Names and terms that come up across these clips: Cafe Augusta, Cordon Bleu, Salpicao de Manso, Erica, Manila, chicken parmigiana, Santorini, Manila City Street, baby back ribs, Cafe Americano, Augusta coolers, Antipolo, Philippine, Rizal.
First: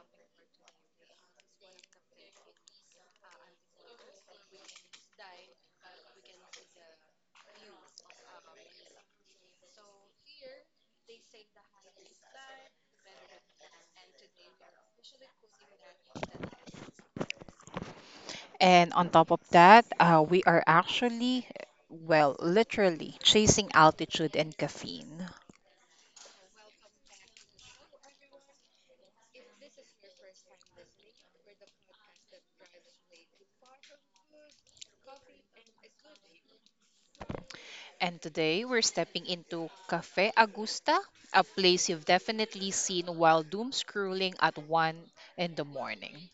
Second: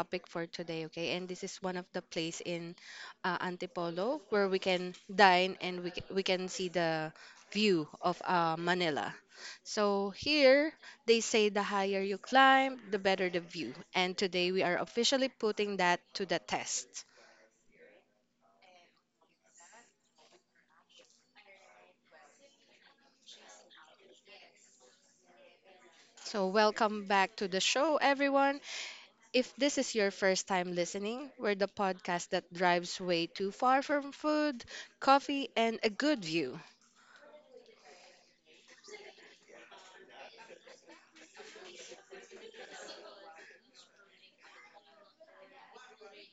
topic for today, okay? And this is one of the place in Antipolo where we can dine and we can see the view of Manila. So here they say the higher you climb, the better the view. And today we are officially putting that to the test. And on top of that, we are actually, well, literally chasing altitude and caffeine. So welcome back to the show, everyone. If this is your first time listening, we're the podcast that drives way too far from food, coffee, and a good view. And today we're stepping into Cafe Augusta, a place you've definitely seen while doom scrolling at 1 in the morning.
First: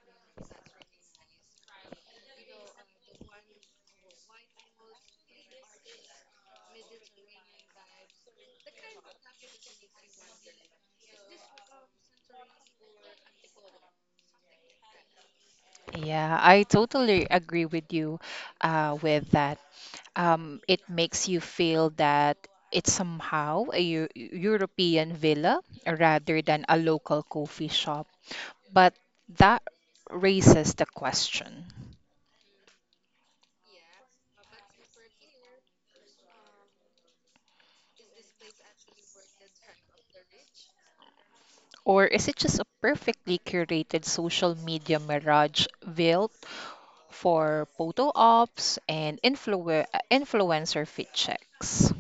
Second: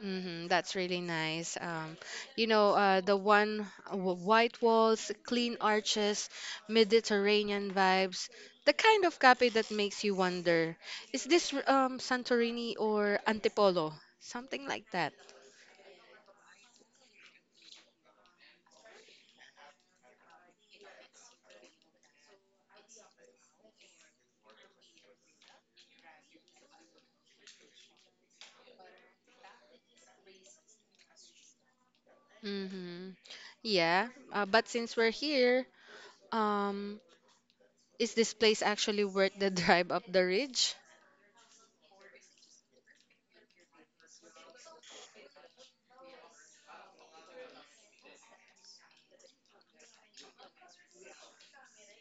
Hmm, that's really nice. The one white walls, clean arches, Mediterranean vibes, the kind of cafe that makes you wonder, is this Santorini or Antipolo? Something like that. Yeah, I totally agree with you with that. It makes you feel that it's somehow a European villa rather than a local coffee shop. But that raises the question, Hmm. Yeah, but since we're here, um, is this place actually worth the drive up the ridge? or is it just a perfectly curated social media mirage built for photo ops and influencer fit checks?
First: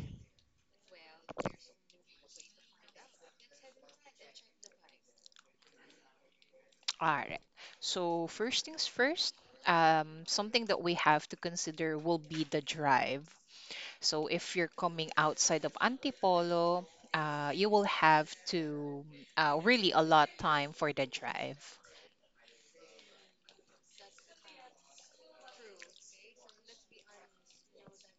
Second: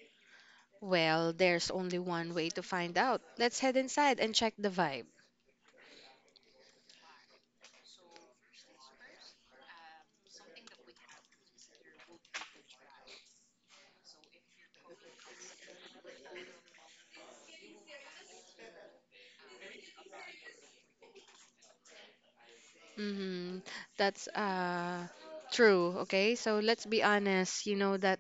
Well, there's only one way to find out. Let's head inside and check the vibe. All right. So, first things first, something that we have to consider will be the drive. So, if you're coming outside of Antipolo, you will have to really allot time for the drive. Mm-hmm. That's true, okay? So let's be honest, you know that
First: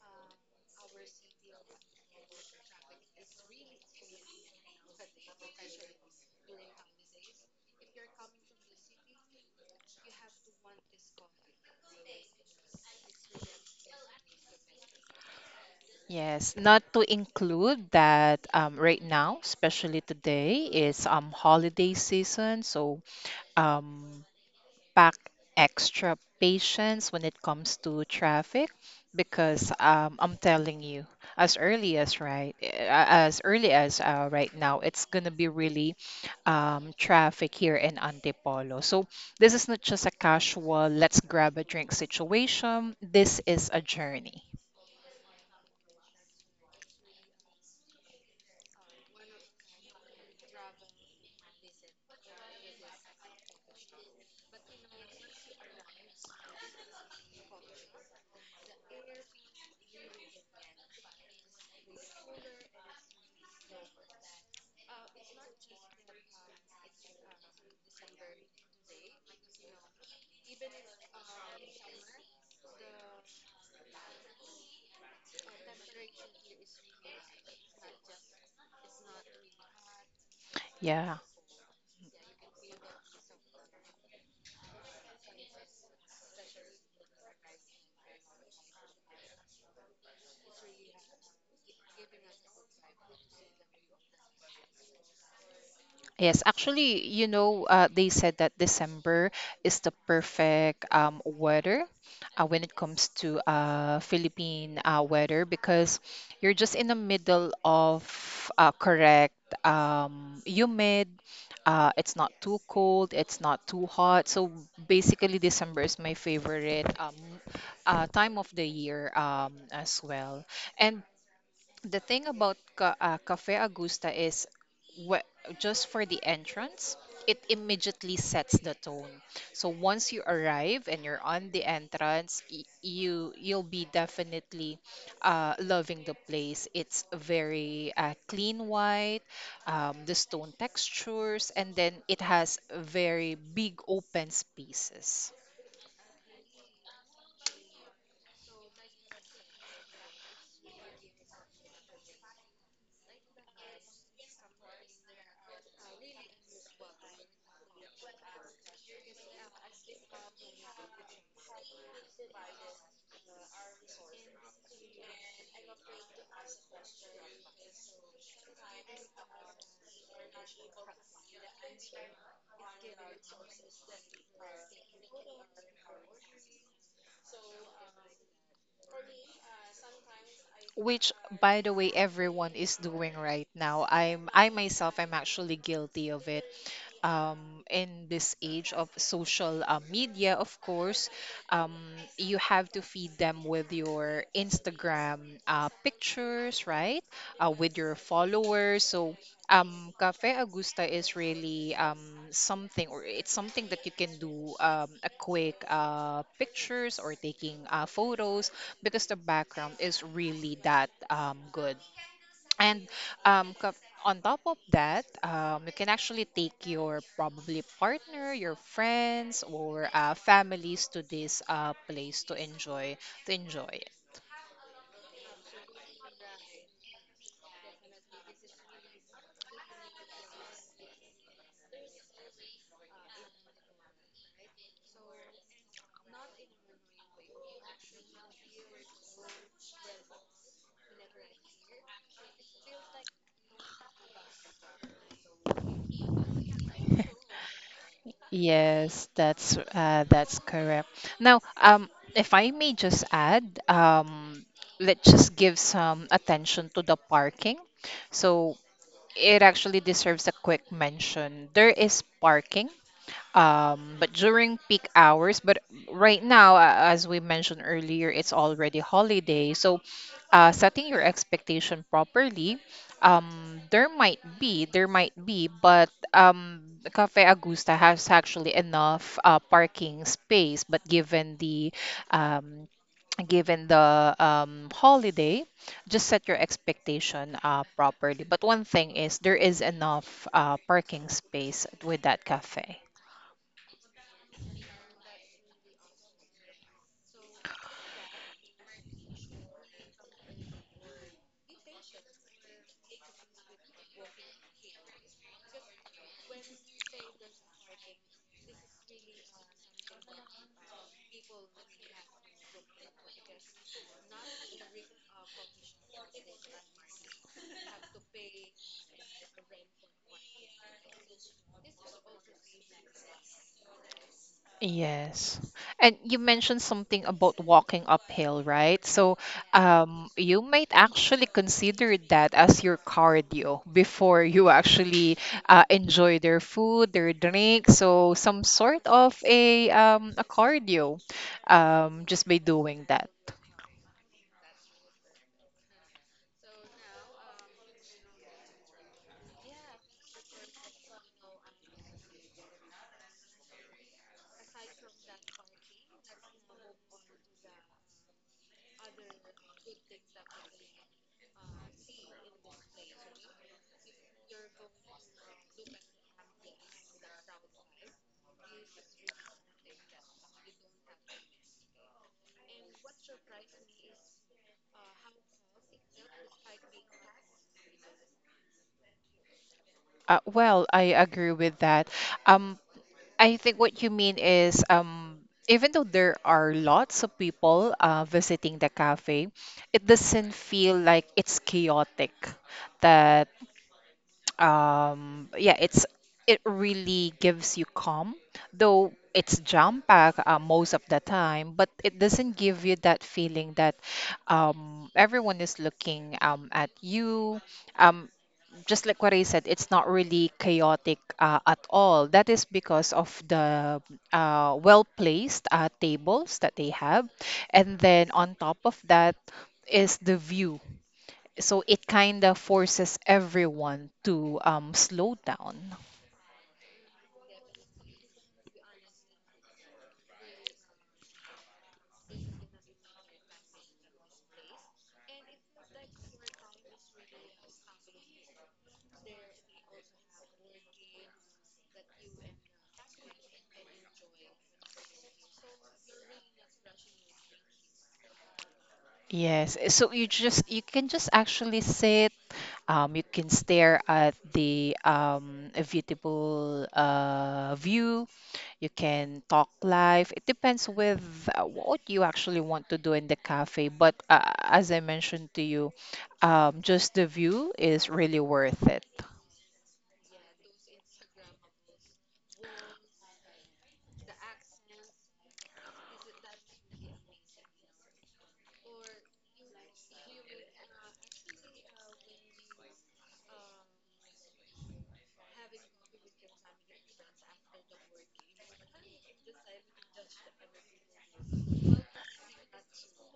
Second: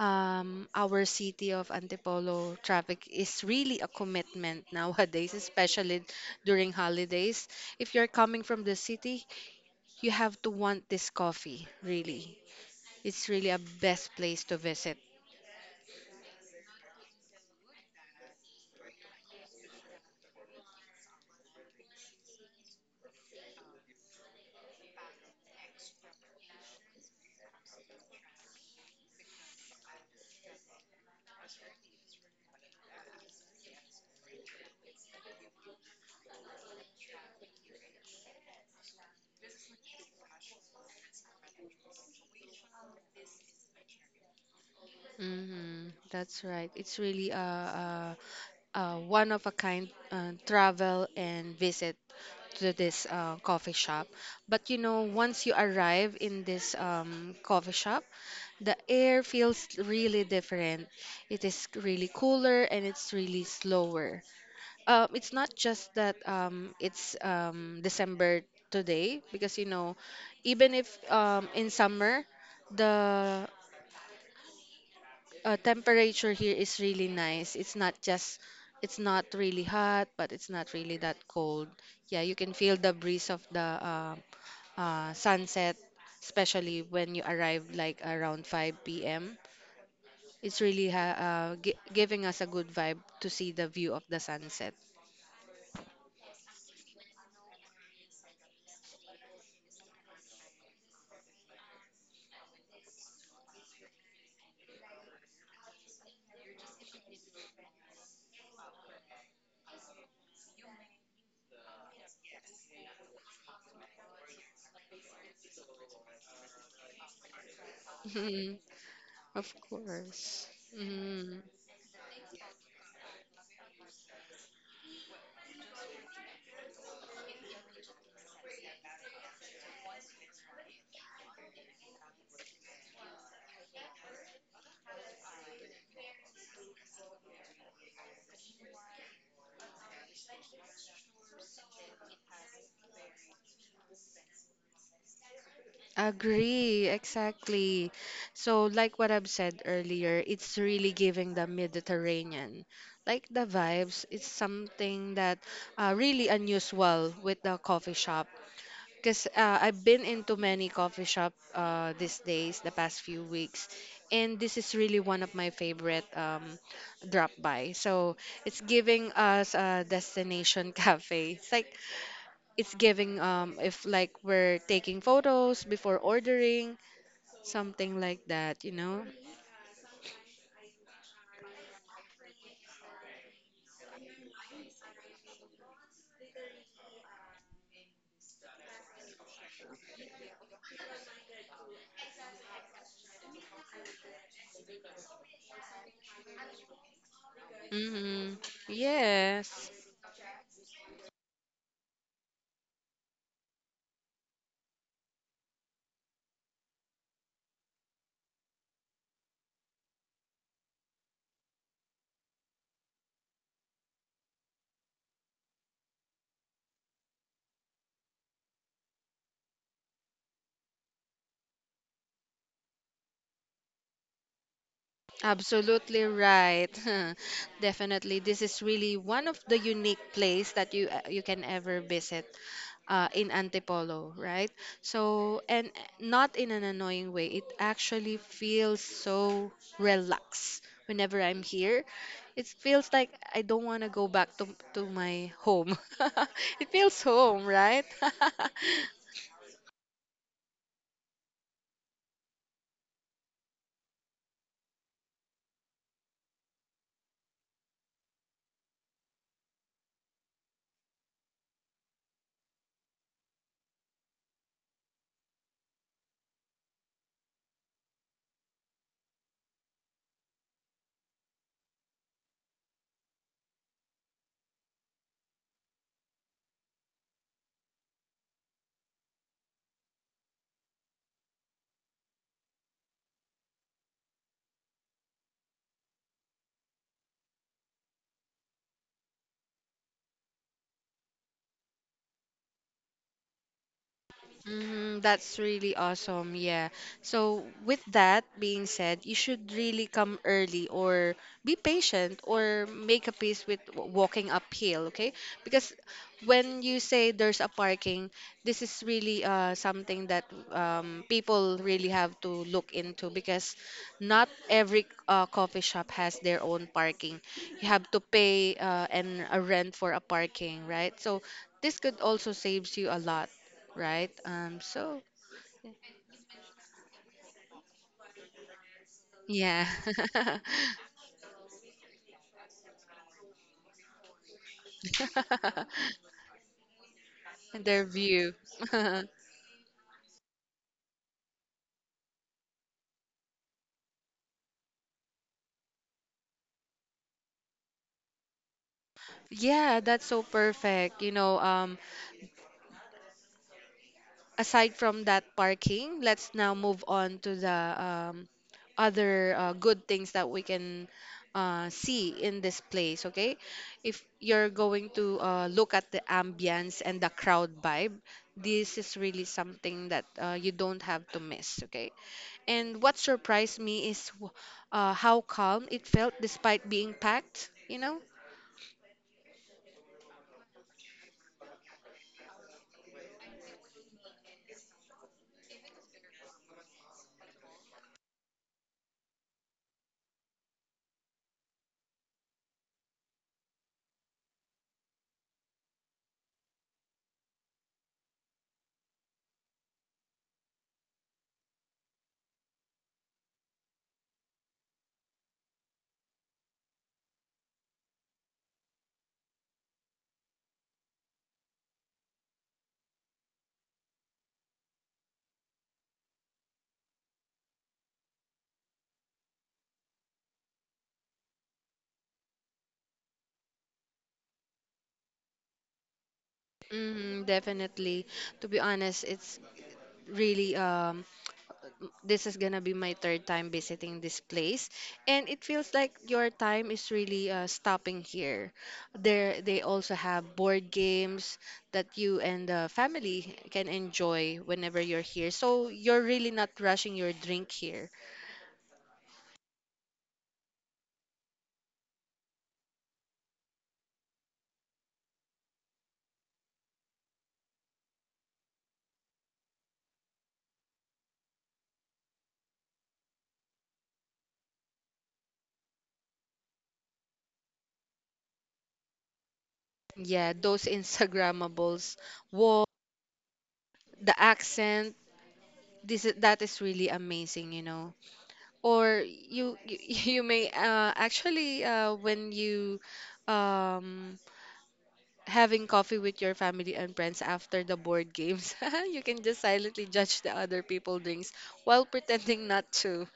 our city of Antipolo traffic is really a commitment nowadays, especially during holidays. If you're coming from the city, you have to want this coffee, really. It's really a best place to visit. Yes, not to include that right now, especially today, is holiday season. So um, pack extra patience when it comes to traffic because I'm telling you, as early as as early as right now, it's gonna be really traffic here in Antipolo. So this is not just a casual let's grab a drink situation. This is a journey. Mm-hmm. That's right. It's really a one of a kind travel and visit to this coffee shop. But you know, once you arrive in this coffee shop, the air feels really different. It is really cooler and it's really slower. It's not just that it's December today, because you know, even if in summer, the temperature here is really nice. It's not really hot, but it's not really that Yeah. cold. Yeah, you can feel the breeze of the sunset, especially when you arrive like around 5 p.m. It's really giving us a good vibe to see the view of the sunset. Yes, actually, you know, they said that December is the perfect weather when it comes to Philippine weather because you're just in the middle of correct humid. It's not too cold, it's not too hot. So basically, December is my favorite time of the year Of as well. course. And Mhm. the thing about Cafe Augusta is, wh- just for the entrance, it immediately sets the tone. So once you arrive and you're on the entrance, you'll be definitely loving the place. It's very clean white, the stone textures, and then it has very big open spaces, Agree, exactly. So, like what I've said earlier, it's really giving the Mediterranean. Like the vibes, it's something that really unusual with the coffee shop. Because I've been into many coffee shop these days, the past few weeks, and this is really one of my favorite drop by. So it's giving us a destination cafe. It's like it's giving if like we're taking photos before ordering. Something like that, you know? which by the way everyone is doing right now. I'm I myself I'm actually guilty of it. um, in this age of social media, of course, um, you have to feed them with your Instagram pictures, right? With your Hmm. followers. So, Yes, Cafe Augusta is really something, or it's something that you can do a quick pictures or taking photos because the background is really that good. And um, co- on top of that, you can actually take your probably partner, your friends, or families to this place to enjoy it. absolutely right. Definitely. This is really one of the unique place that you can ever visit in Antipolo, right? So, and not in an annoying way. It actually feels so relaxed whenever I'm here. It feels like I don't want to go back to my home. It feels home, right? Yes, that's correct. Now, if I may just add, let's just give some attention to the parking. So it actually deserves a quick mention. There is parking but during peak hours, but right now, as we mentioned earlier, it's already holiday, so setting your expectation properly, there might be but Cafe Augusta has actually enough parking space, but given the um given the holiday, just set your expectation properly. But one thing is there is enough parking space with that cafe. Mm, that's really awesome. Yeah. So, with that being said, you should really come early or be patient or make a peace with walking uphill, okay? Because when you say there's a parking, this is really something that people really have to look into because not every coffee shop has their own parking. You have to pay and a rent for a parking, right? So, this could also saves you a lot, right? Yes. And you mentioned something about walking uphill, right? So, yeah. You might actually consider that as your cardio before you actually enjoy their food, their drink. Their So, view. some sort of a cardio, just by doing that. Yeah, that's so perfect. You know, aside from that parking, let's now move on to the um, other good things that we can see in this place, okay? If you're going to look at the ambience and the crowd vibe, this is really something that you don't have to miss, okay? And what surprised me is how calm it felt despite being packed, you know? Well, I agree with that. Um, I think what you mean is, even though there are lots of people visiting the cafe, it doesn't feel like it's chaotic. That Yeah, it's it really gives you calm, though it's jam packed most of the time, but it doesn't give you that feeling that everyone is looking at you. Um just like what I said, it's not really chaotic at all. That is because of the well placed tables that they have. And then on top of that is the view. So it kind of forces everyone to slow down. Mm, definitely. To be honest, it's really this is gonna be my third time visiting this place, and it feels like your time is really stopping here. There, they also have board games that you and the family can enjoy whenever you're here. So you're really not rushing your drink here. Yes. You can just actually sit. You can stare at the a beautiful view. You can talk live. It depends with what you actually want to do in the cafe. But as I mentioned to you, just the view is really worth it. Yeah, those Instagrammables, the accent, this is that is really amazing, you know? Or you may actually when you um having coffee with your family and friends after the board games you can just silently judge the other people drinks while pretending not to.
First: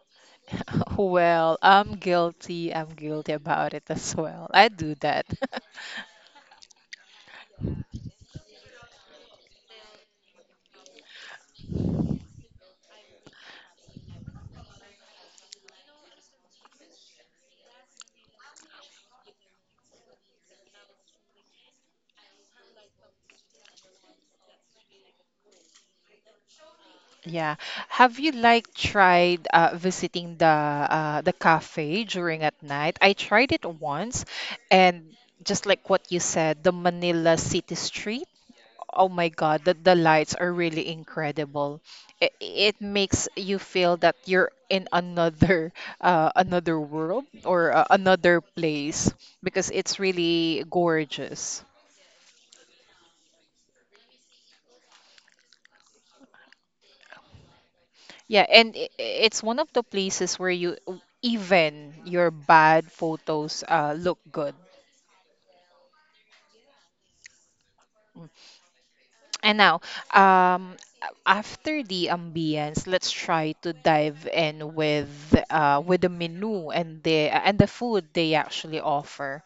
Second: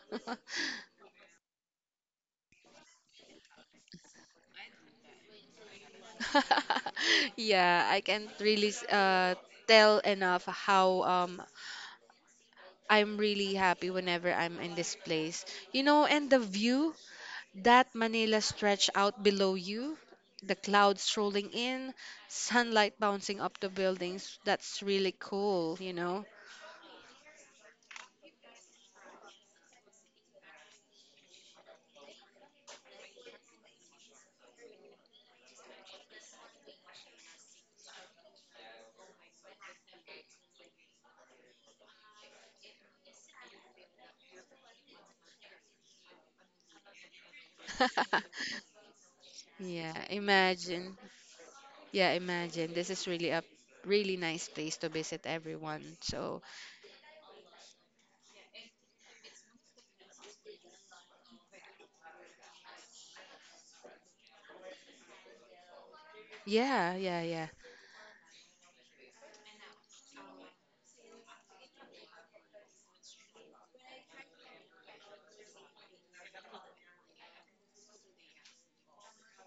Well, I'm guilty. I'm guilty about it as well. I do that. Yeah, I can't really tell enough how I'm really happy whenever I'm in this place, you know? And the view, that Manila stretch out below you, the clouds rolling in, sunlight bouncing up the buildings. That's really cool, you know? Yeah. Have you like tried visiting the cafe during at night? I tried it once, and just like what you said, the Manila City Street. Oh my God, the lights are really incredible. It makes you feel that you're in another another world or another place because Yeah, it's really imagine. gorgeous. Yeah, imagine. This is really a really nice place to visit, everyone. So, Yeah, and it's one of the places where you, even your bad photos look good. yeah, yeah, yeah. Mm. And now, um, after the ambience, let's try to dive in with the menu and the food they actually offer.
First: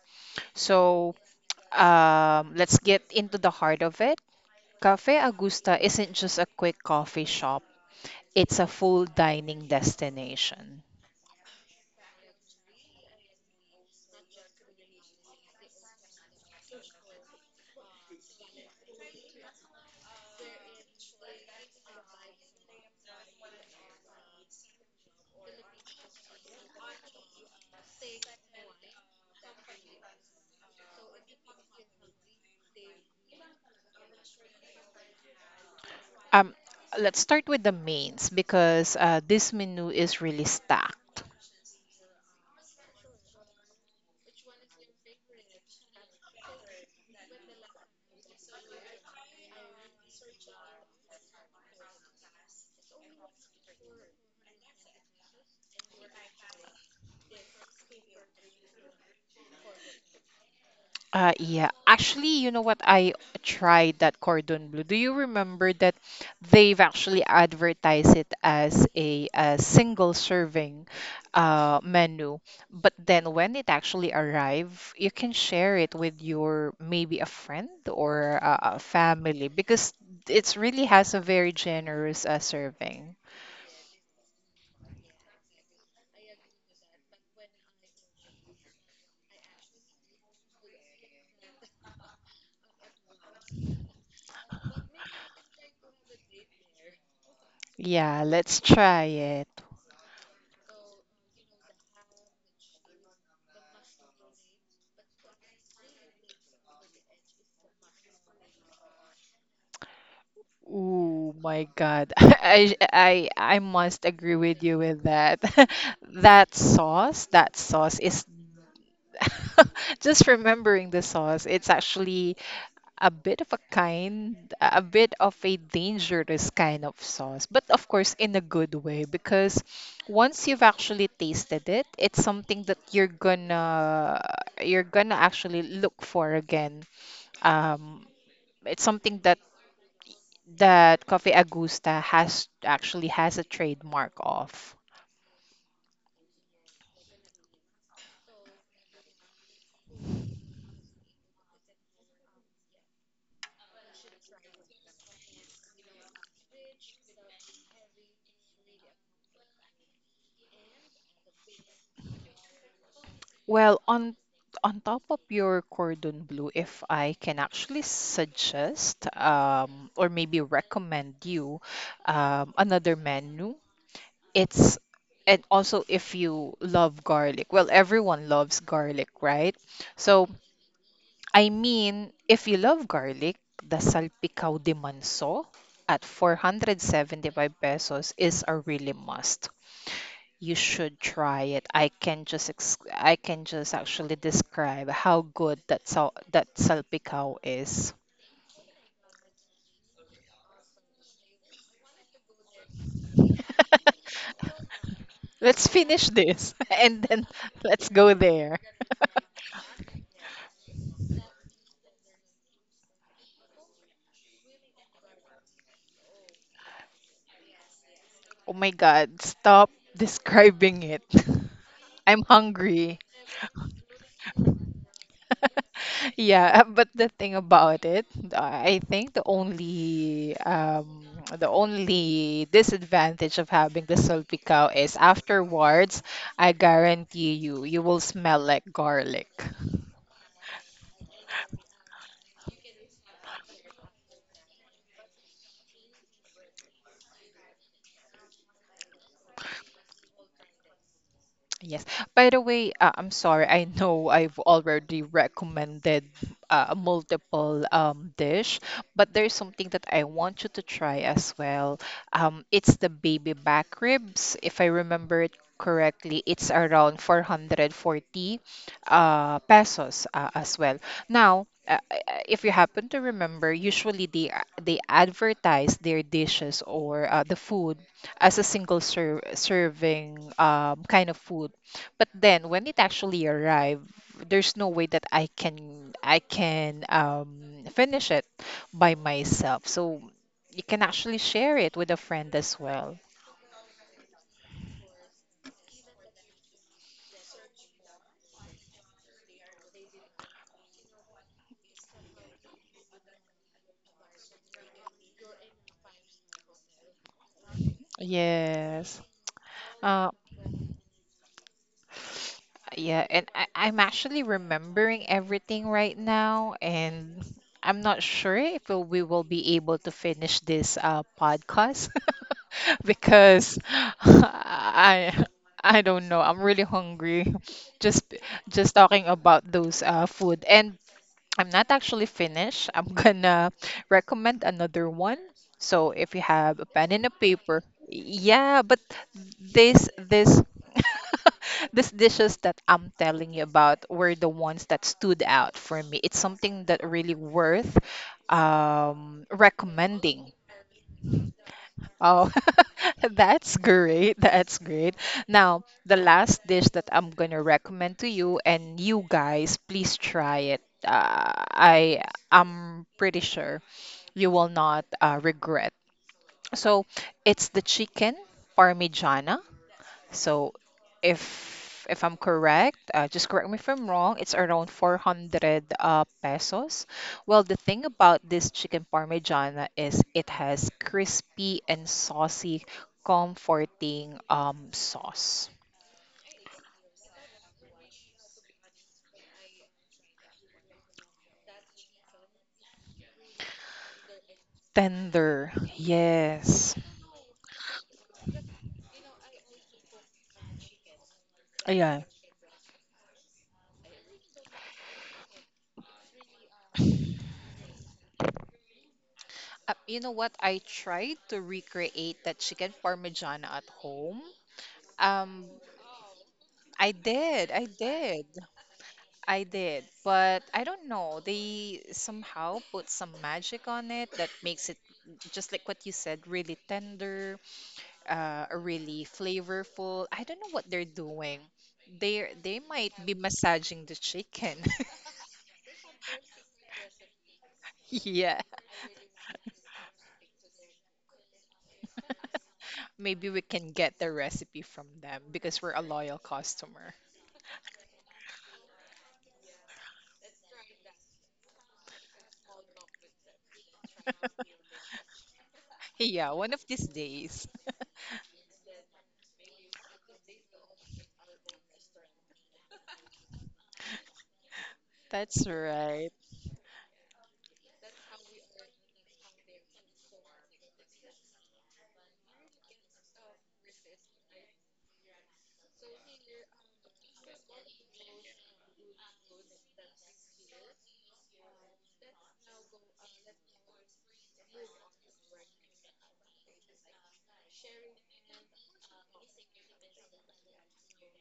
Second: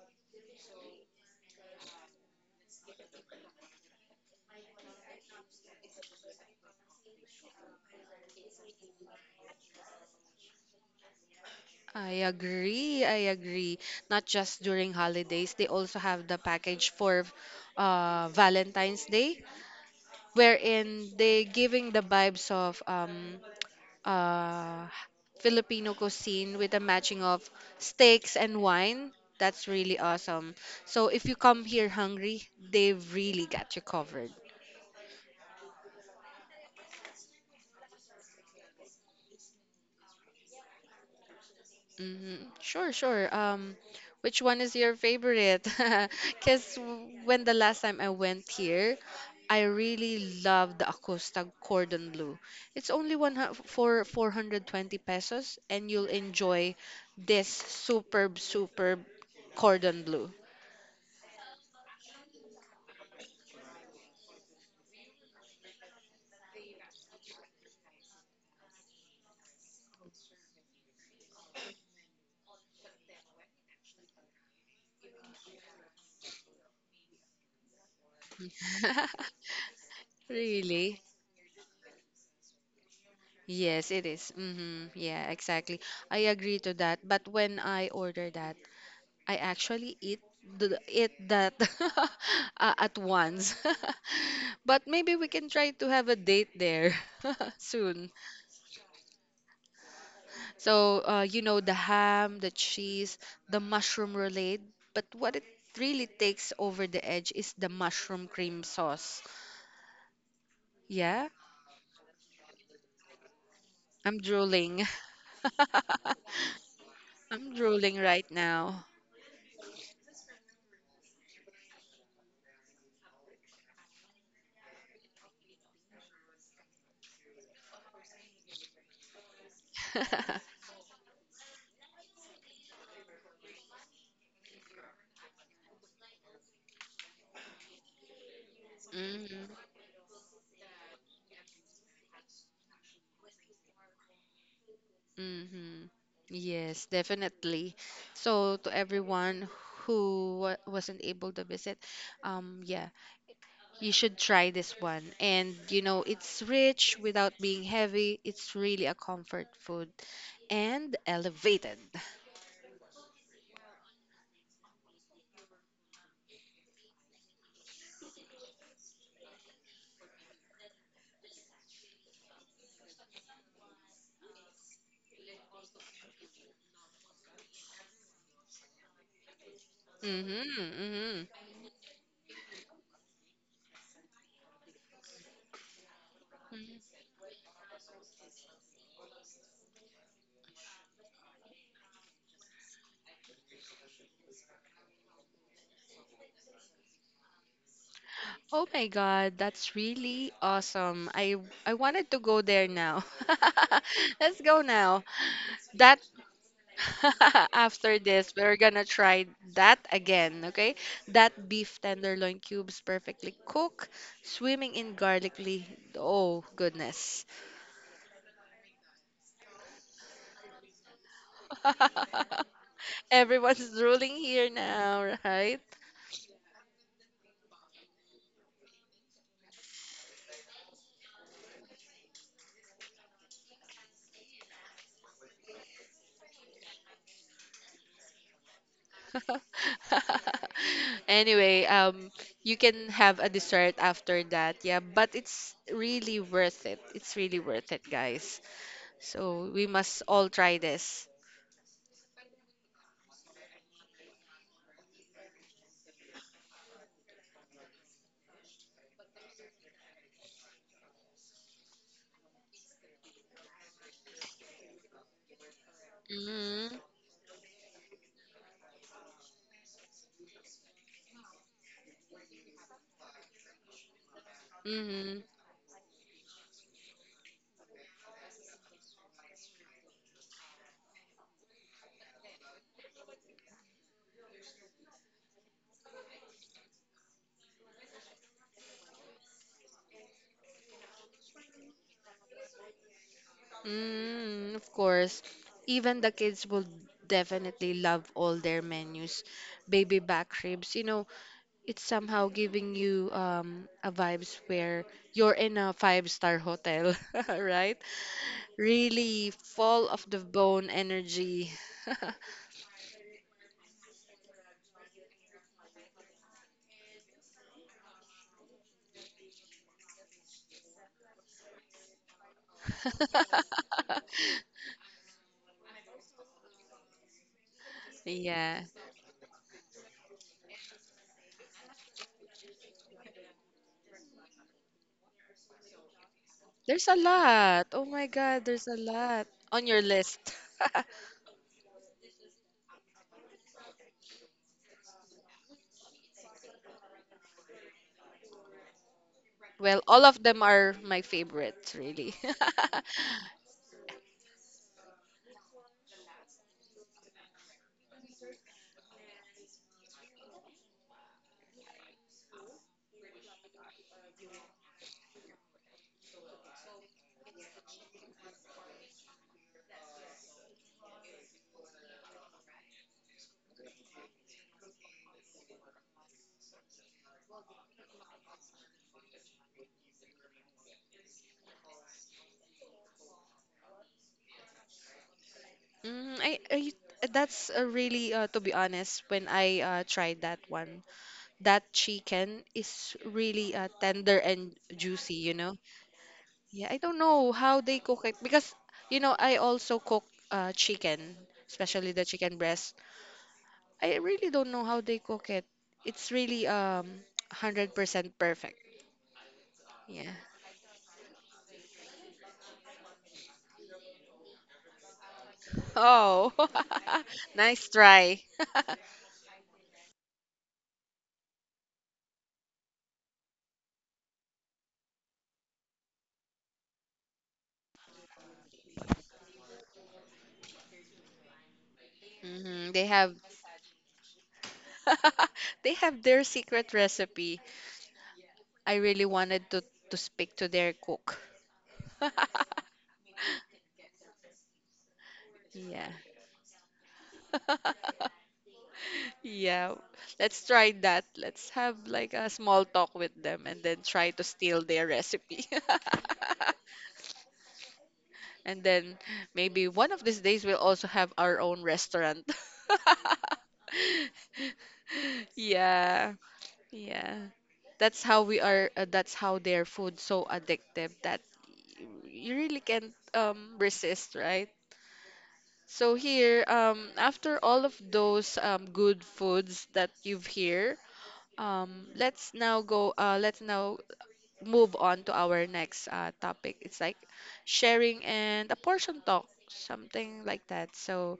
So let's get into the heart of it. Cafe Augusta isn't just a quick coffee shop, it's a full dining destination. I agree. I agree. Not just during holidays, they also have the package for Valentine's Day, wherein they giving the vibes of uh, Filipino cuisine with a matching of steaks and wine. That's really awesome. So if you come here hungry, they've really got you covered. Um, let's start with the mains because this menu is really stacked. Hmm. Sure, sure. Which one is your favorite? Because when the last time I went here, I really loved the Acosta Cordon Bleu. It's only for 420 pesos, and you'll enjoy this superb Cordon Bleu. Yeah. Actually, you know what? I tried that cordon bleu. Do you remember that they've actually advertised it as a single serving menu, but then when it actually arrive, you can share it with your maybe a friend or a family because it really Really? has a very generous serving. Yes, it is. Mm-hmm. Yeah, exactly. I agree to that. But when I order that, I actually eat eat that at once. But maybe we can try to have a date there soon. Yeah, let's try it. So, you know, the ham, the cheese, the mushroom roulade. But what it really takes over the edge is the mushroom cream sauce. Oh Yeah, my God. I must I'm agree with you drooling. with that. That I'm sauce drooling is right now. just remembering the sauce. It's actually a bit of a kind, a bit of a dangerous kind of sauce, but of course in a good way because once you've actually tasted it, it's something that you're gonna actually look for again. Um, it's something that Mm-hmm. Coffee Agusta has a trademark of. Mm-hmm. Yes, definitely. So to everyone who wa wasn't able to visit, yeah, you should try this one. And you know, it's rich without being heavy. It's really a comfort food and elevated. Well, on top of your Cordon Bleu, if I can actually suggest or maybe recommend you another menu, it's, and also if you love garlic. Well, everyone loves garlic, right? So Mm-hmm. Mm-hmm. I mean, if you love garlic, the Salpicao de Manso at 475 pesos is a really must. You should try it. I can just actually describe how good that that salpicao is. Oh my God, that's really awesome. I wanted to go there now. Let's go now. Let's That finish this and then let's after go this, there. we're gonna try that again, okay? That beef tenderloin cubes perfectly cooked, swimming in garlicly. Oh, goodness. Oh my god, stop describing it. I'm hungry. Everyone's drooling here now, right? Yeah, but the thing about it, I think the only disadvantage of having the salty cow is afterwards, I guarantee you, you will smell like garlic. Anyway, you can have a dessert after that, yeah, but it's really worth it. It's really worth it, guys. So we must all try this. Yes. By the way, I'm sorry. I know I've already recommended multiple dish, but there's something that I want you to try as well. It's the baby back ribs. If I remember it correctly, it's Mm-hmm. around 440 pesos as well. Now, if you happen to remember, usually they Mm-hmm. advertise their dishes or the food as a single serving kind of food, but then when it actually arrived, there's no way that I can finish it by myself, so you can actually share it with a friend as well. Mm, of course. Even the kids will definitely love all their menus. Baby back ribs, you know, it's somehow giving you a vibes where you're in a five-star hotel, right? Yes. Really full of uh, the bone energy. Yeah, and I'm actually remembering everything right now, and I'm not sure if we will be able to finish this podcast because I I don't know. I'm really hungry. Just Yeah. just talking about those food, and I'm not actually finished. I'm gonna recommend another one. So if you have a There's pen a and a paper, lot. Oh my God, yeah, there's a but lot on your this list. this these dishes that I'm telling you about were the ones that stood out for me. It's something that really worth Well, all of recommending. them are my favorites, really. Oh, that's great. That's great. Now, the last dish that I'm gonna recommend to you and you guys, please try it. I am pretty sure you will not regret. So, it's the chicken parmigiana. So if if I'm correct, just correct me if I'm wrong, it's around 400 pesos. Well, the thing about this chicken parmigiana is it has crispy and saucy, comforting sauce. Mm, I that's really to be honest when I tried that one, that chicken is really tender and juicy, you Tender. know? Yeah, Yes. I don't know how they cook it because you know I also cook chicken, especially Ayan. the chicken breast. I really don't know how they cook it. It's really 100% perfect. You know Yeah. what? I tried to recreate that chicken parmigiana at home. Um, Oh. I did. I Nice try. did. I did, but I don't know. They somehow put some magic on it that makes it just like what you said, really tender, really flavorful. I don't know what they're doing. They Hmm, they might have be massaging the chicken. they have their secret recipe. Yeah, I really wanted to speak to their cook. maybe we can get the recipe from them because we're a Yeah. loyal customer. Yeah. Let's try that. Let's have like a small talk with them and then try to steal their recipe. Yeah, one of these days. And then maybe one of these days we'll also have our own restaurant. That's right. Yeah. Yeah. That's how we are that's how their food's so addictive that you really can't resist, right? So here, after all of those good foods that you've here, let's now go. Let's now move on to our next topic. It's like sharing and a portion talk, something like that. So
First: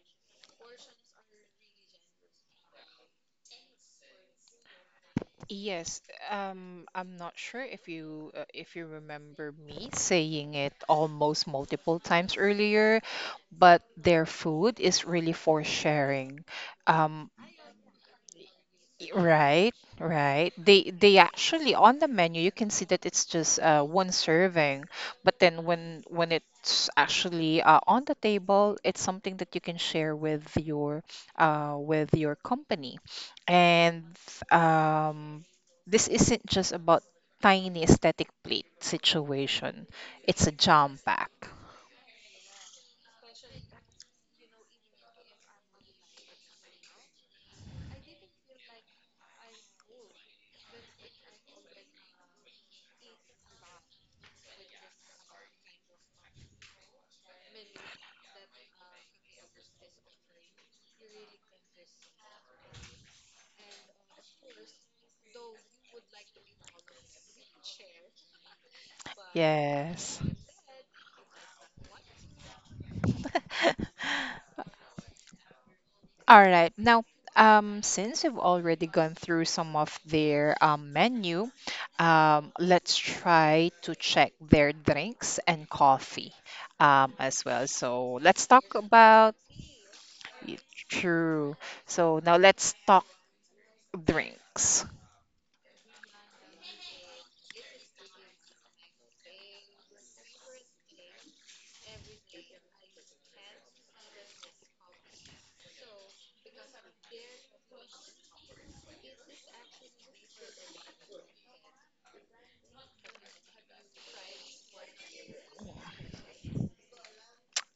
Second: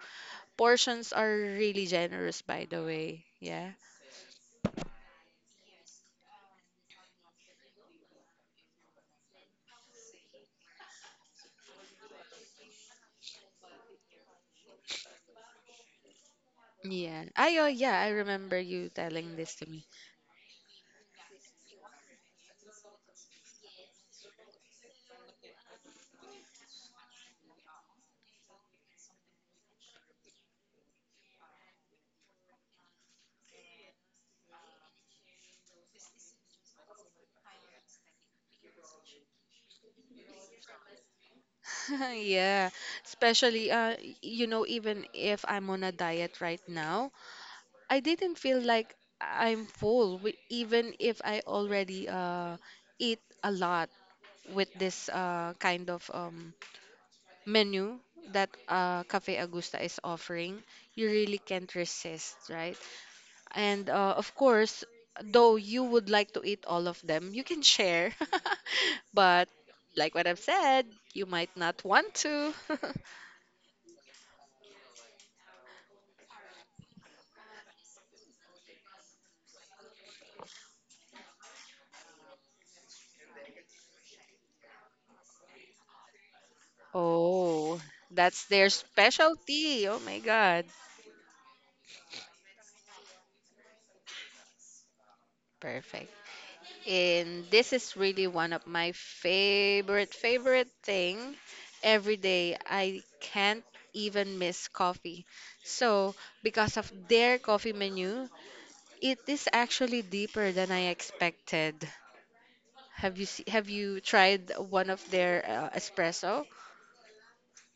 portions are really generous, by the way. Yeah. Yes, I'm not sure if you remember me saying it almost multiple times earlier, but their food is really for sharing. Yeah. Um, I, oh yeah, I remember you telling this to Right, me. right. They actually on the menu you can see that it's just one serving, but then when it's actually on the table, it's something that you can share with your company. And um, this isn't just about tiny aesthetic plate situation. It's a jam pack. Yeah. Especially you know even if I'm on a diet right now, I didn't feel like I'm full, even if I already eat a lot with this kind of menu that Cafe Agusta is offering. You really can't resist, right? And of course, though you would like to eat all of them, you can share. But like Yes. what I've said, you might not want to. All right. Now, since we've already gone through some of their menu, let's try to check their drinks and coffee as well. Oh, So that's let's their talk about specialty. Oh my God. true. So now let's talk drinks. Perfect. And this is really one of my favorite thing. Every day I can't even miss coffee, so because of their coffee menu, it is actually deeper than I expected. Have you tried one of their espresso?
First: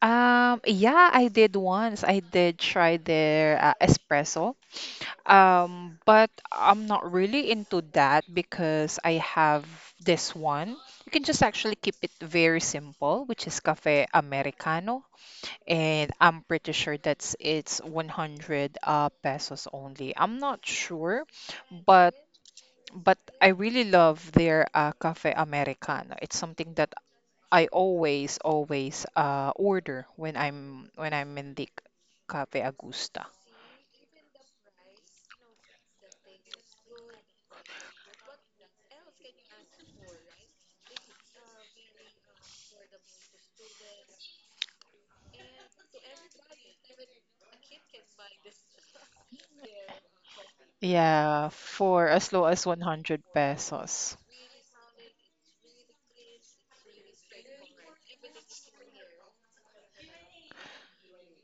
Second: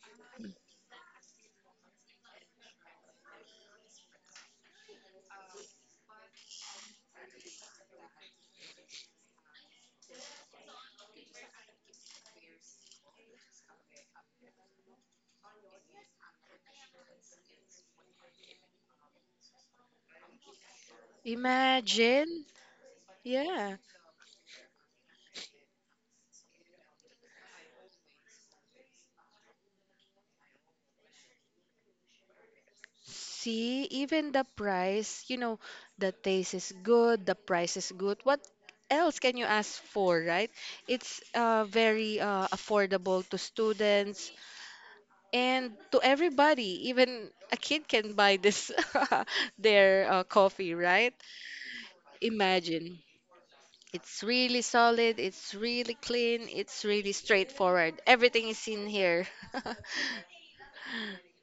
Yeah, I did once. I did try their espresso. But I'm not really into that because I have this one. You can just actually keep it very simple, which is Cafe Americano, and I'm pretty sure that's it's 100 pesos only. I'm not sure, but Imagine. but I Yeah. really love their Cafe Americano. It's something that I always order when I'm in the Cafe Agusta. See, even the price, you know, the taste is good, the price is good. What else can you ask for, right? It's very affordable to students and to everybody. Even a kid can buy this their coffee, right? Yeah, for as low as Imagine. 100 pesos. It's really solid, it's really clean, it's really straightforward. Everything is in here.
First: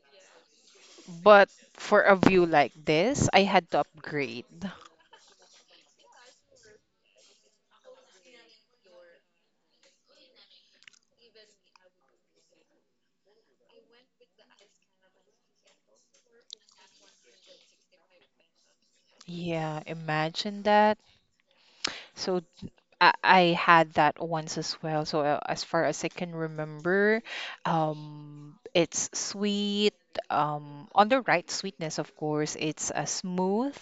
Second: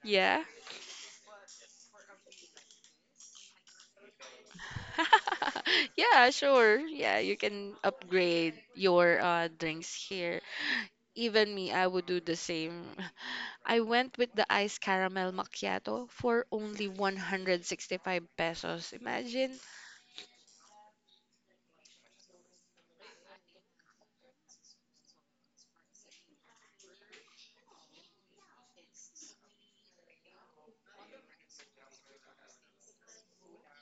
Yeah. But for a view like this, I had to upgrade. Yeah, sure. Yeah, you can upgrade your drinks here. Even me, I would do the same. I went with the iced caramel macchiato for only 165 pesos. Imagine. Yeah, imagine that. So I had that once as well. So as far as I can remember, it's sweet, on the right sweetness, of course. It's smooth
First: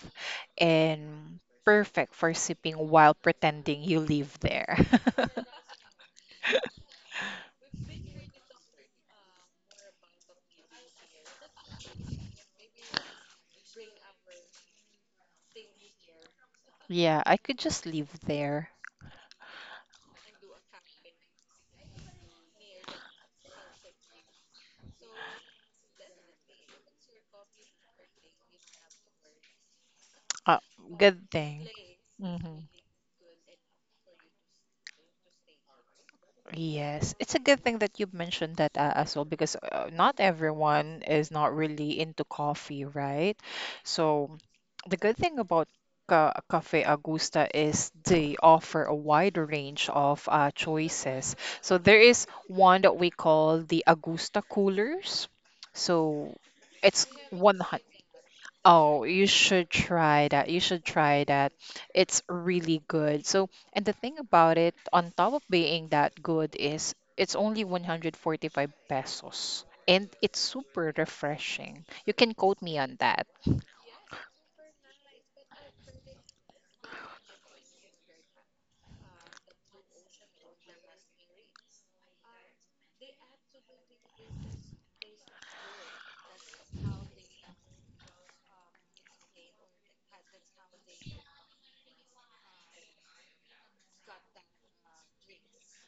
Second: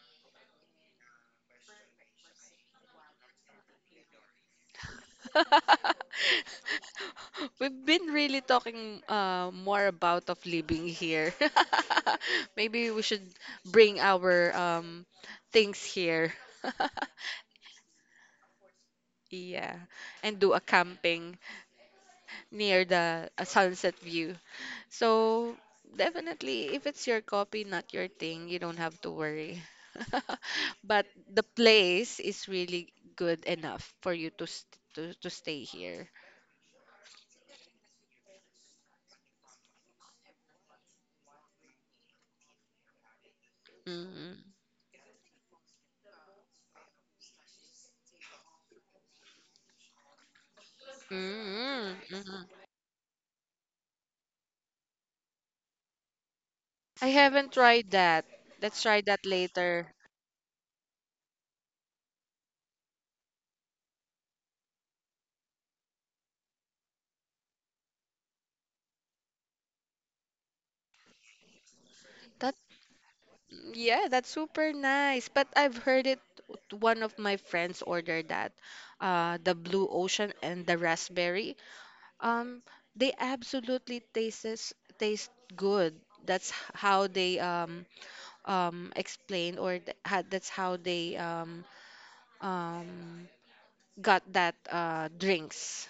and perfect for sipping while pretending you live there. We've been really talking more about of living here. Maybe we should bring our things here. Yeah, I could just live there. Yeah, and do a camping near the sunset view. So definitely, if it's your copy, not your thing, you don't have to worry. Uh, But Good the thing. place is Mm-hmm. really good enough for you to st to stay here. Yes, it's a good thing that you mentioned that as well because not everyone is not really into coffee, right? So Mm-hmm. the good thing about Ca Cafe Augusta is they offer a wide range of choices. So there Mm-hmm. is Mm-hmm. one that we call the Augusta coolers. So I it's haven't one. tried that. Let's try Oh, that you should later. try that. You should try that. It's really good. So, and the thing about it, on top of being that good, is it's only 145 pesos and it's super refreshing. You can That quote me on that. Yeah, that's super nice. But I've heard it. One of my friends ordered that, the blue ocean and the raspberry. Um, they absolutely taste good. That's h- how they explain or th- had that's how they um got that drinks.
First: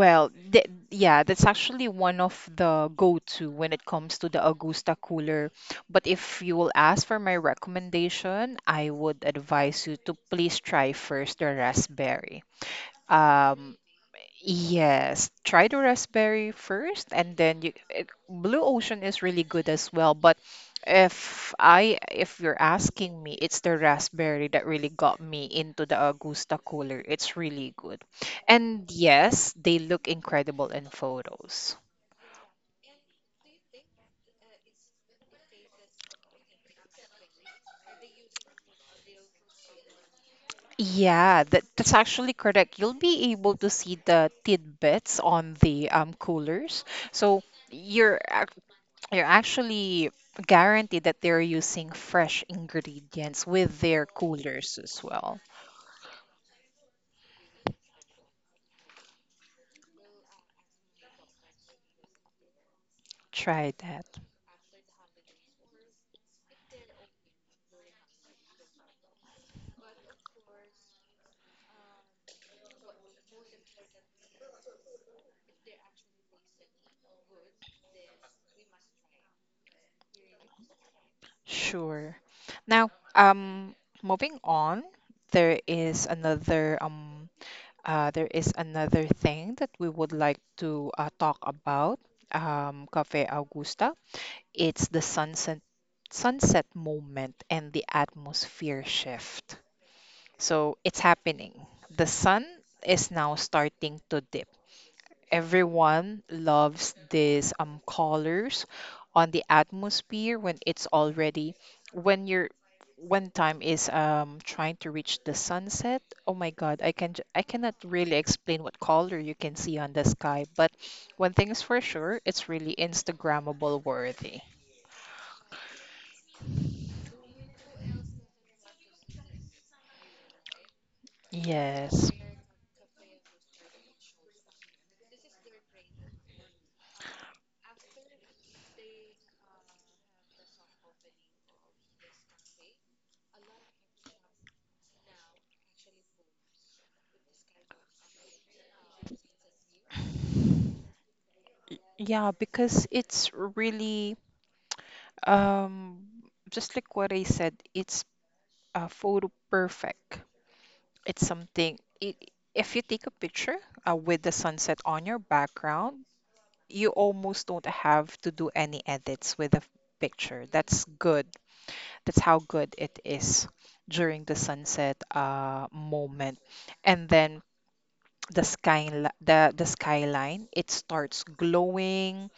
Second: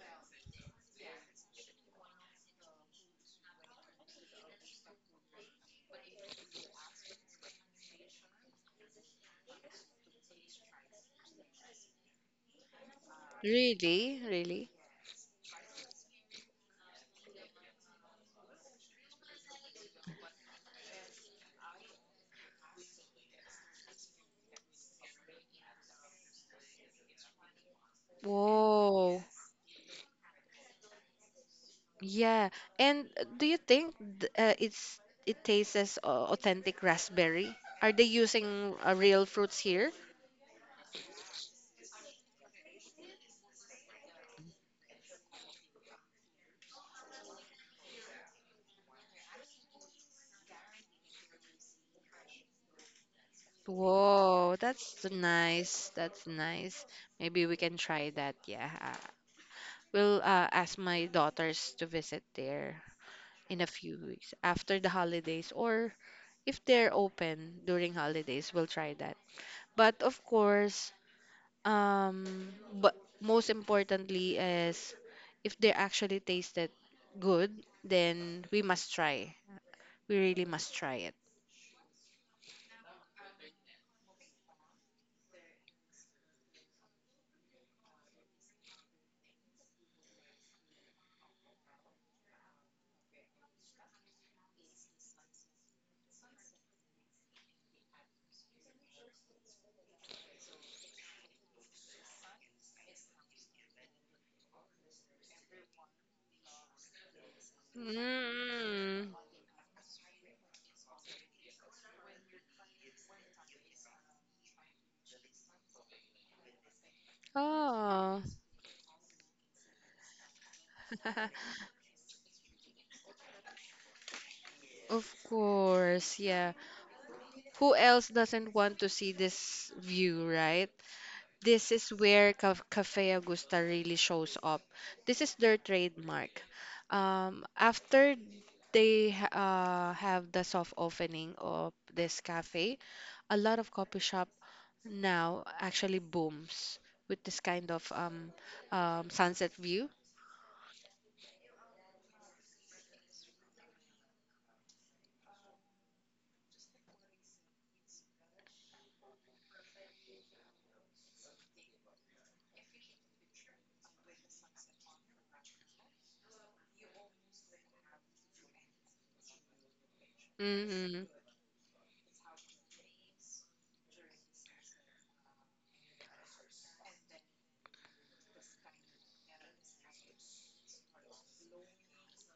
Well, th Yeah, that's actually one of the go-to when it comes to the Augusta cooler. But if you will ask for my recommendation, I would advise you to please try first the raspberry. Um, Really, really. Yes, try the raspberry first, and then Blue Ocean is really good as well. But if you're asking me, it's the raspberry that really got me into the Augusta cooler. It's really good. And Whoa. yes, they look incredible in photos. Yeah. And do you think it tastes as authentic raspberry? Are they using real fruits here? Yeah, that's actually correct. You'll be able to see the tidbits on the coolers. So you're ac- you're actually guaranteed that they're using fresh ingredients with their Whoa, coolers as that's well. nice. That's nice. Maybe we can try that. Yeah. Will ask my daughters to visit there in a Try few that. weeks after the holidays, or if they're open during holidays we'll try that. But of course, um but most importantly is if they actually tasted good, then we must try. We really must try it. Sure. Now, moving on, there is another um, there is another thing that we would like to talk about. Cafe Augusta. It's the sunset moment and the atmosphere shift. So it's happening. The sun is now starting to dip, everyone loves these colors Mm. on the atmosphere when it's already when you're when time is trying to reach the sunset. Oh my God, I cannot really Oh. explain what color you can see on the sky, but one thing is for sure, it's really Instagrammable worthy. Of course, yeah. Who else doesn't want to see this view, right? This is Yes. where Cafe Augusta really shows up. This is their trademark. After they have the soft opening of this cafe, a lot of coffee shop now actually booms with this kind of sunset view. Yeah, because it's really um just like what I said, it's photo perfect. It's something, I If you take a picture with the sunset on your background, you almost don't have to do any edits with the picture. That's Mhm. good. That's how good it is during the sunset moment. And then the skyline, it starts glowing.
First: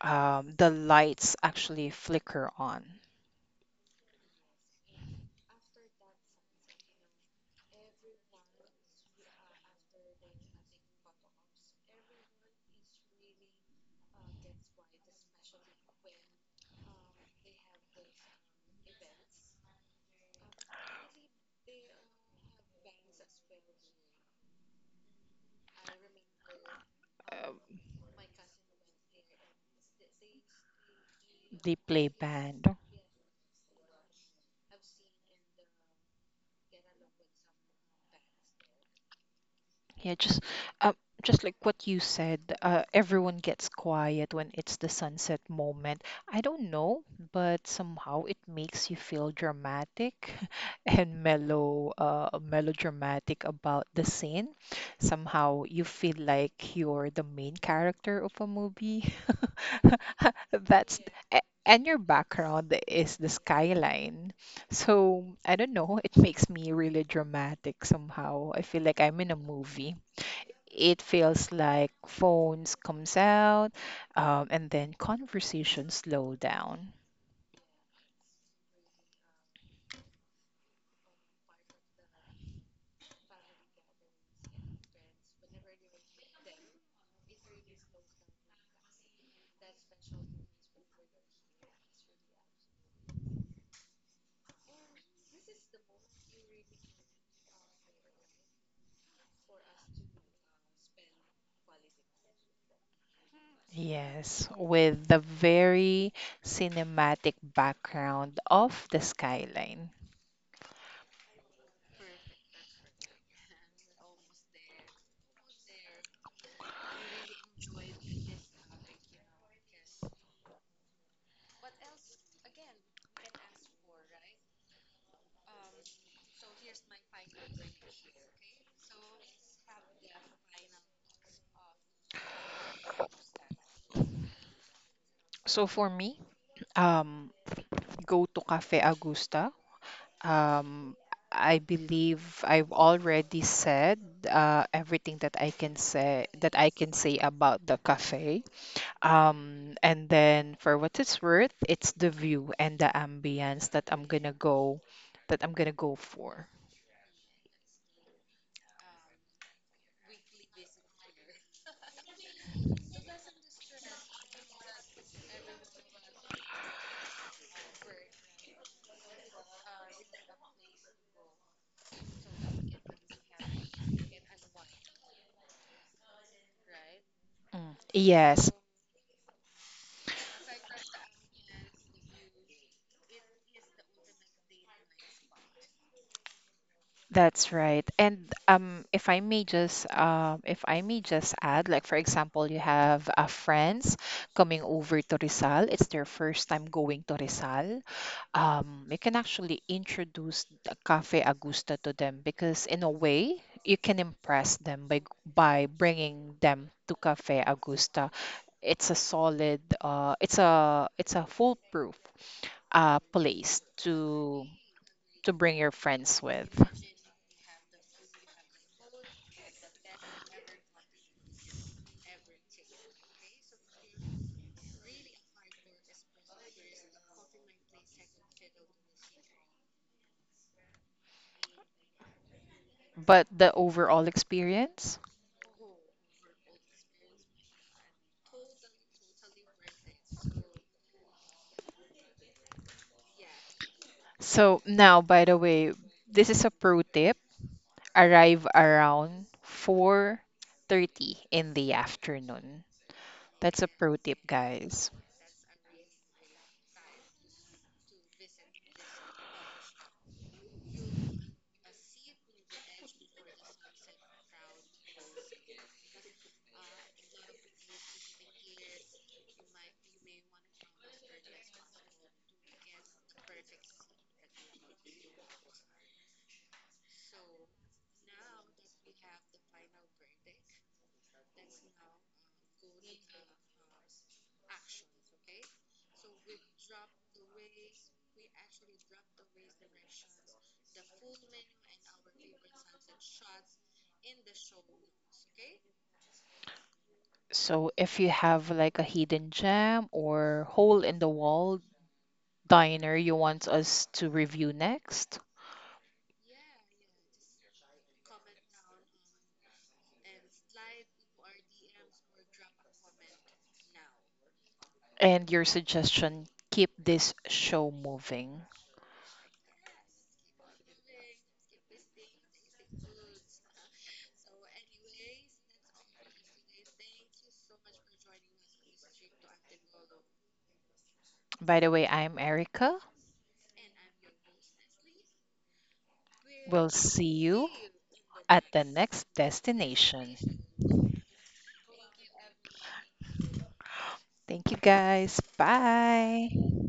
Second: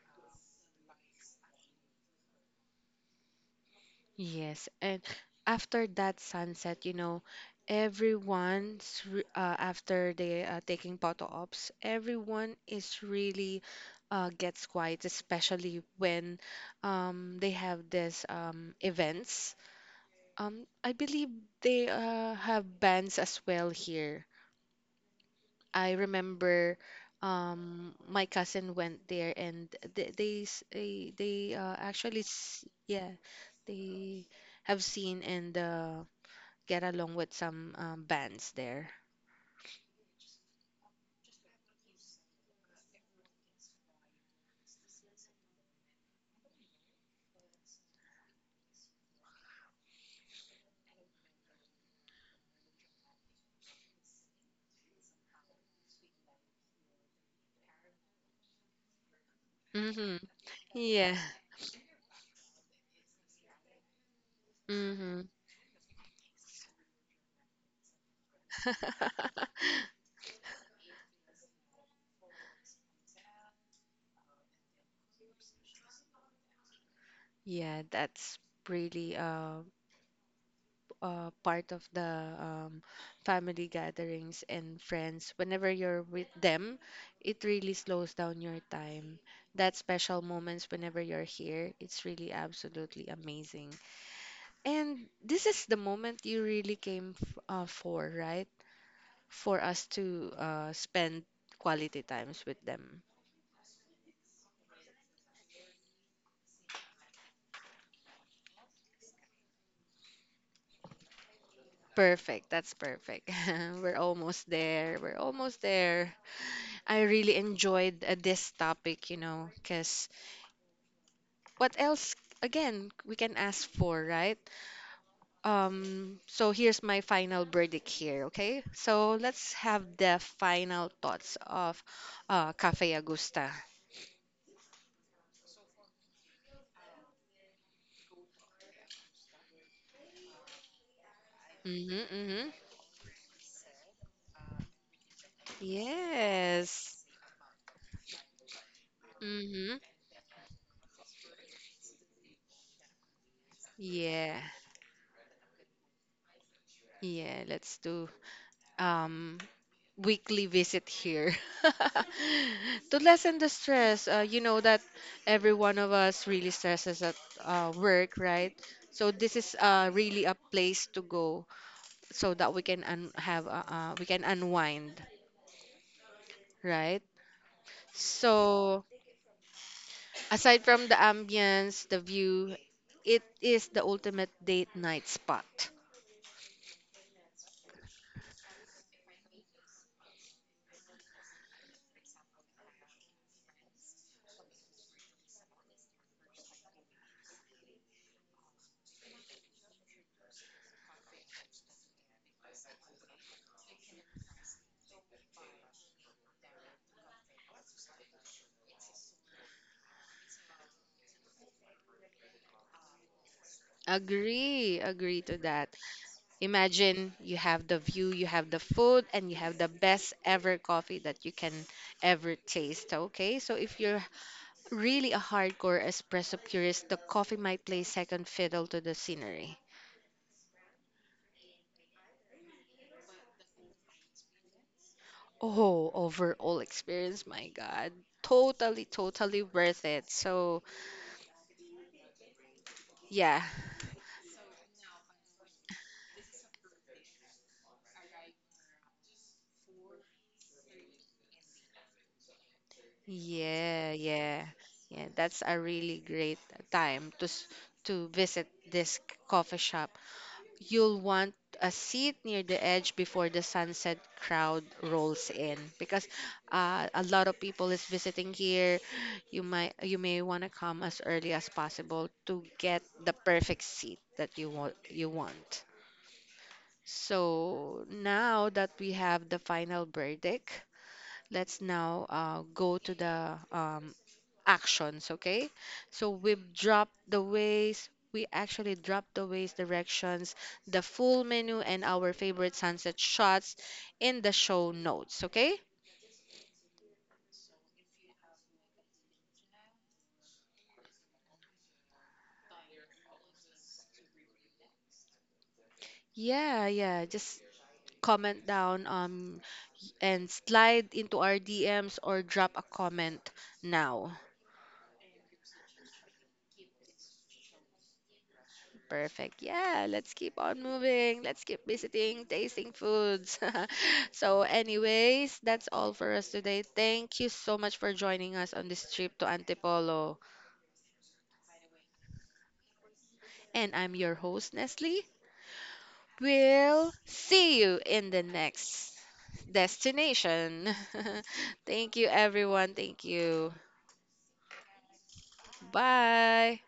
The lights actually flicker on. Yes, and after that sunset, you know, everyone's after they taking photo ops, everyone is really gets quiet, especially when they have this events. I believe they have bands as well here. I remember Uh, my cousin went there, and they s- they they play actually band. s- yeah they have seen and get along with some bands there. Yeah, uh, just like what you said, everyone gets quiet when it's the sunset moment. I don't know, but somehow it makes you feel dramatic and mellow, melodramatic about the scene. Somehow you feel like you're the main character of a movie. Hmm. That's Yeah. And your background is the skyline. So Hmm. I don't know, it makes me really dramatic somehow. I feel like I'm in a movie. It feels like phones comes out, and then conversation slow down, Yeah, that's really part of the family gatherings and friends. Whenever you're with them, it really slows down your time. That special moments whenever you're here, it's really absolutely amazing. And this is the moment you really came for, right? For us to spend quality times with them. yes, with the very cinematic background of the skyline. Perfect. That's perfect. We're almost there. We're almost there. I really enjoyed this topic, you know, because what else again we can ask for, right? So here's my final verdict here, okay? So let's have the final thoughts of Cafe Augusta. So for me, um, go to Cafe Augusta. um, I Mm-hmm, believe mm-hmm. I've already said everything that I can say Yes. About the cafe. Mm-hmm. And then for what it's worth, it's the view and the ambience that I'm gonna Yeah. go for. Yeah, let's do um, weekly visit here. To lessen the stress. You know that every one of us really stresses at work, right? So this is really a place to go, so that we can have we can unwind, right? Mm. Yes, So aside from the ambience, the view, it is the ultimate date night spot. that's right. And if I may just add, like for example, you have friends coming over to Rizal. It's their first time going to Rizal. You can actually introduce the Cafe Agusta to them because in a way you can impress them by bringing them to Cafe Augusta. It's a solid it's a foolproof place to Agree, agree to bring your that. friends with, Imagine you have the view, you have the food, and you have the best ever coffee that you can ever taste. Okay, so if you're really a hardcore espresso purist, the coffee might play second fiddle to the scenery. but the overall experience. Oh, overall experience, my God. Totally, totally worth it. So, yeah, So now, by the way, this is a pro tip: arrive around 4:30 in the afternoon. That's a yeah, pro tip, yeah, guys. yeah. That's a really great time to to visit this coffee shop. You'll want a seat near the edge before the sunset crowd rolls in, because a lot of people is visiting here. You might, you may want to come as early as possible to get the perfect seat that you want. So now that we have the final verdict, let's now go to the actions, okay? So we actually dropped the ways, directions, the full menu, and our favorite sunset shots in the show notes, okay? So if you have like a hidden gem or hole in the wall diner you want us to review next, Yeah, yeah, just comment down and slide into our DMs or drop a comment now. and your suggestion. Keep this show moving. Perfect. Yeah, let's keep on moving. Let's keep visiting, tasting foods. So, anyways, that's all for us today. Thank you so much for joining us on this trip to Antipolo. By the way, I'm Erica. And I'm your host, Nestle. We'll We'll see you see you in the at the next next destination. destination. Thank you, everyone. Thank you. Thank you guys. Bye. Bye.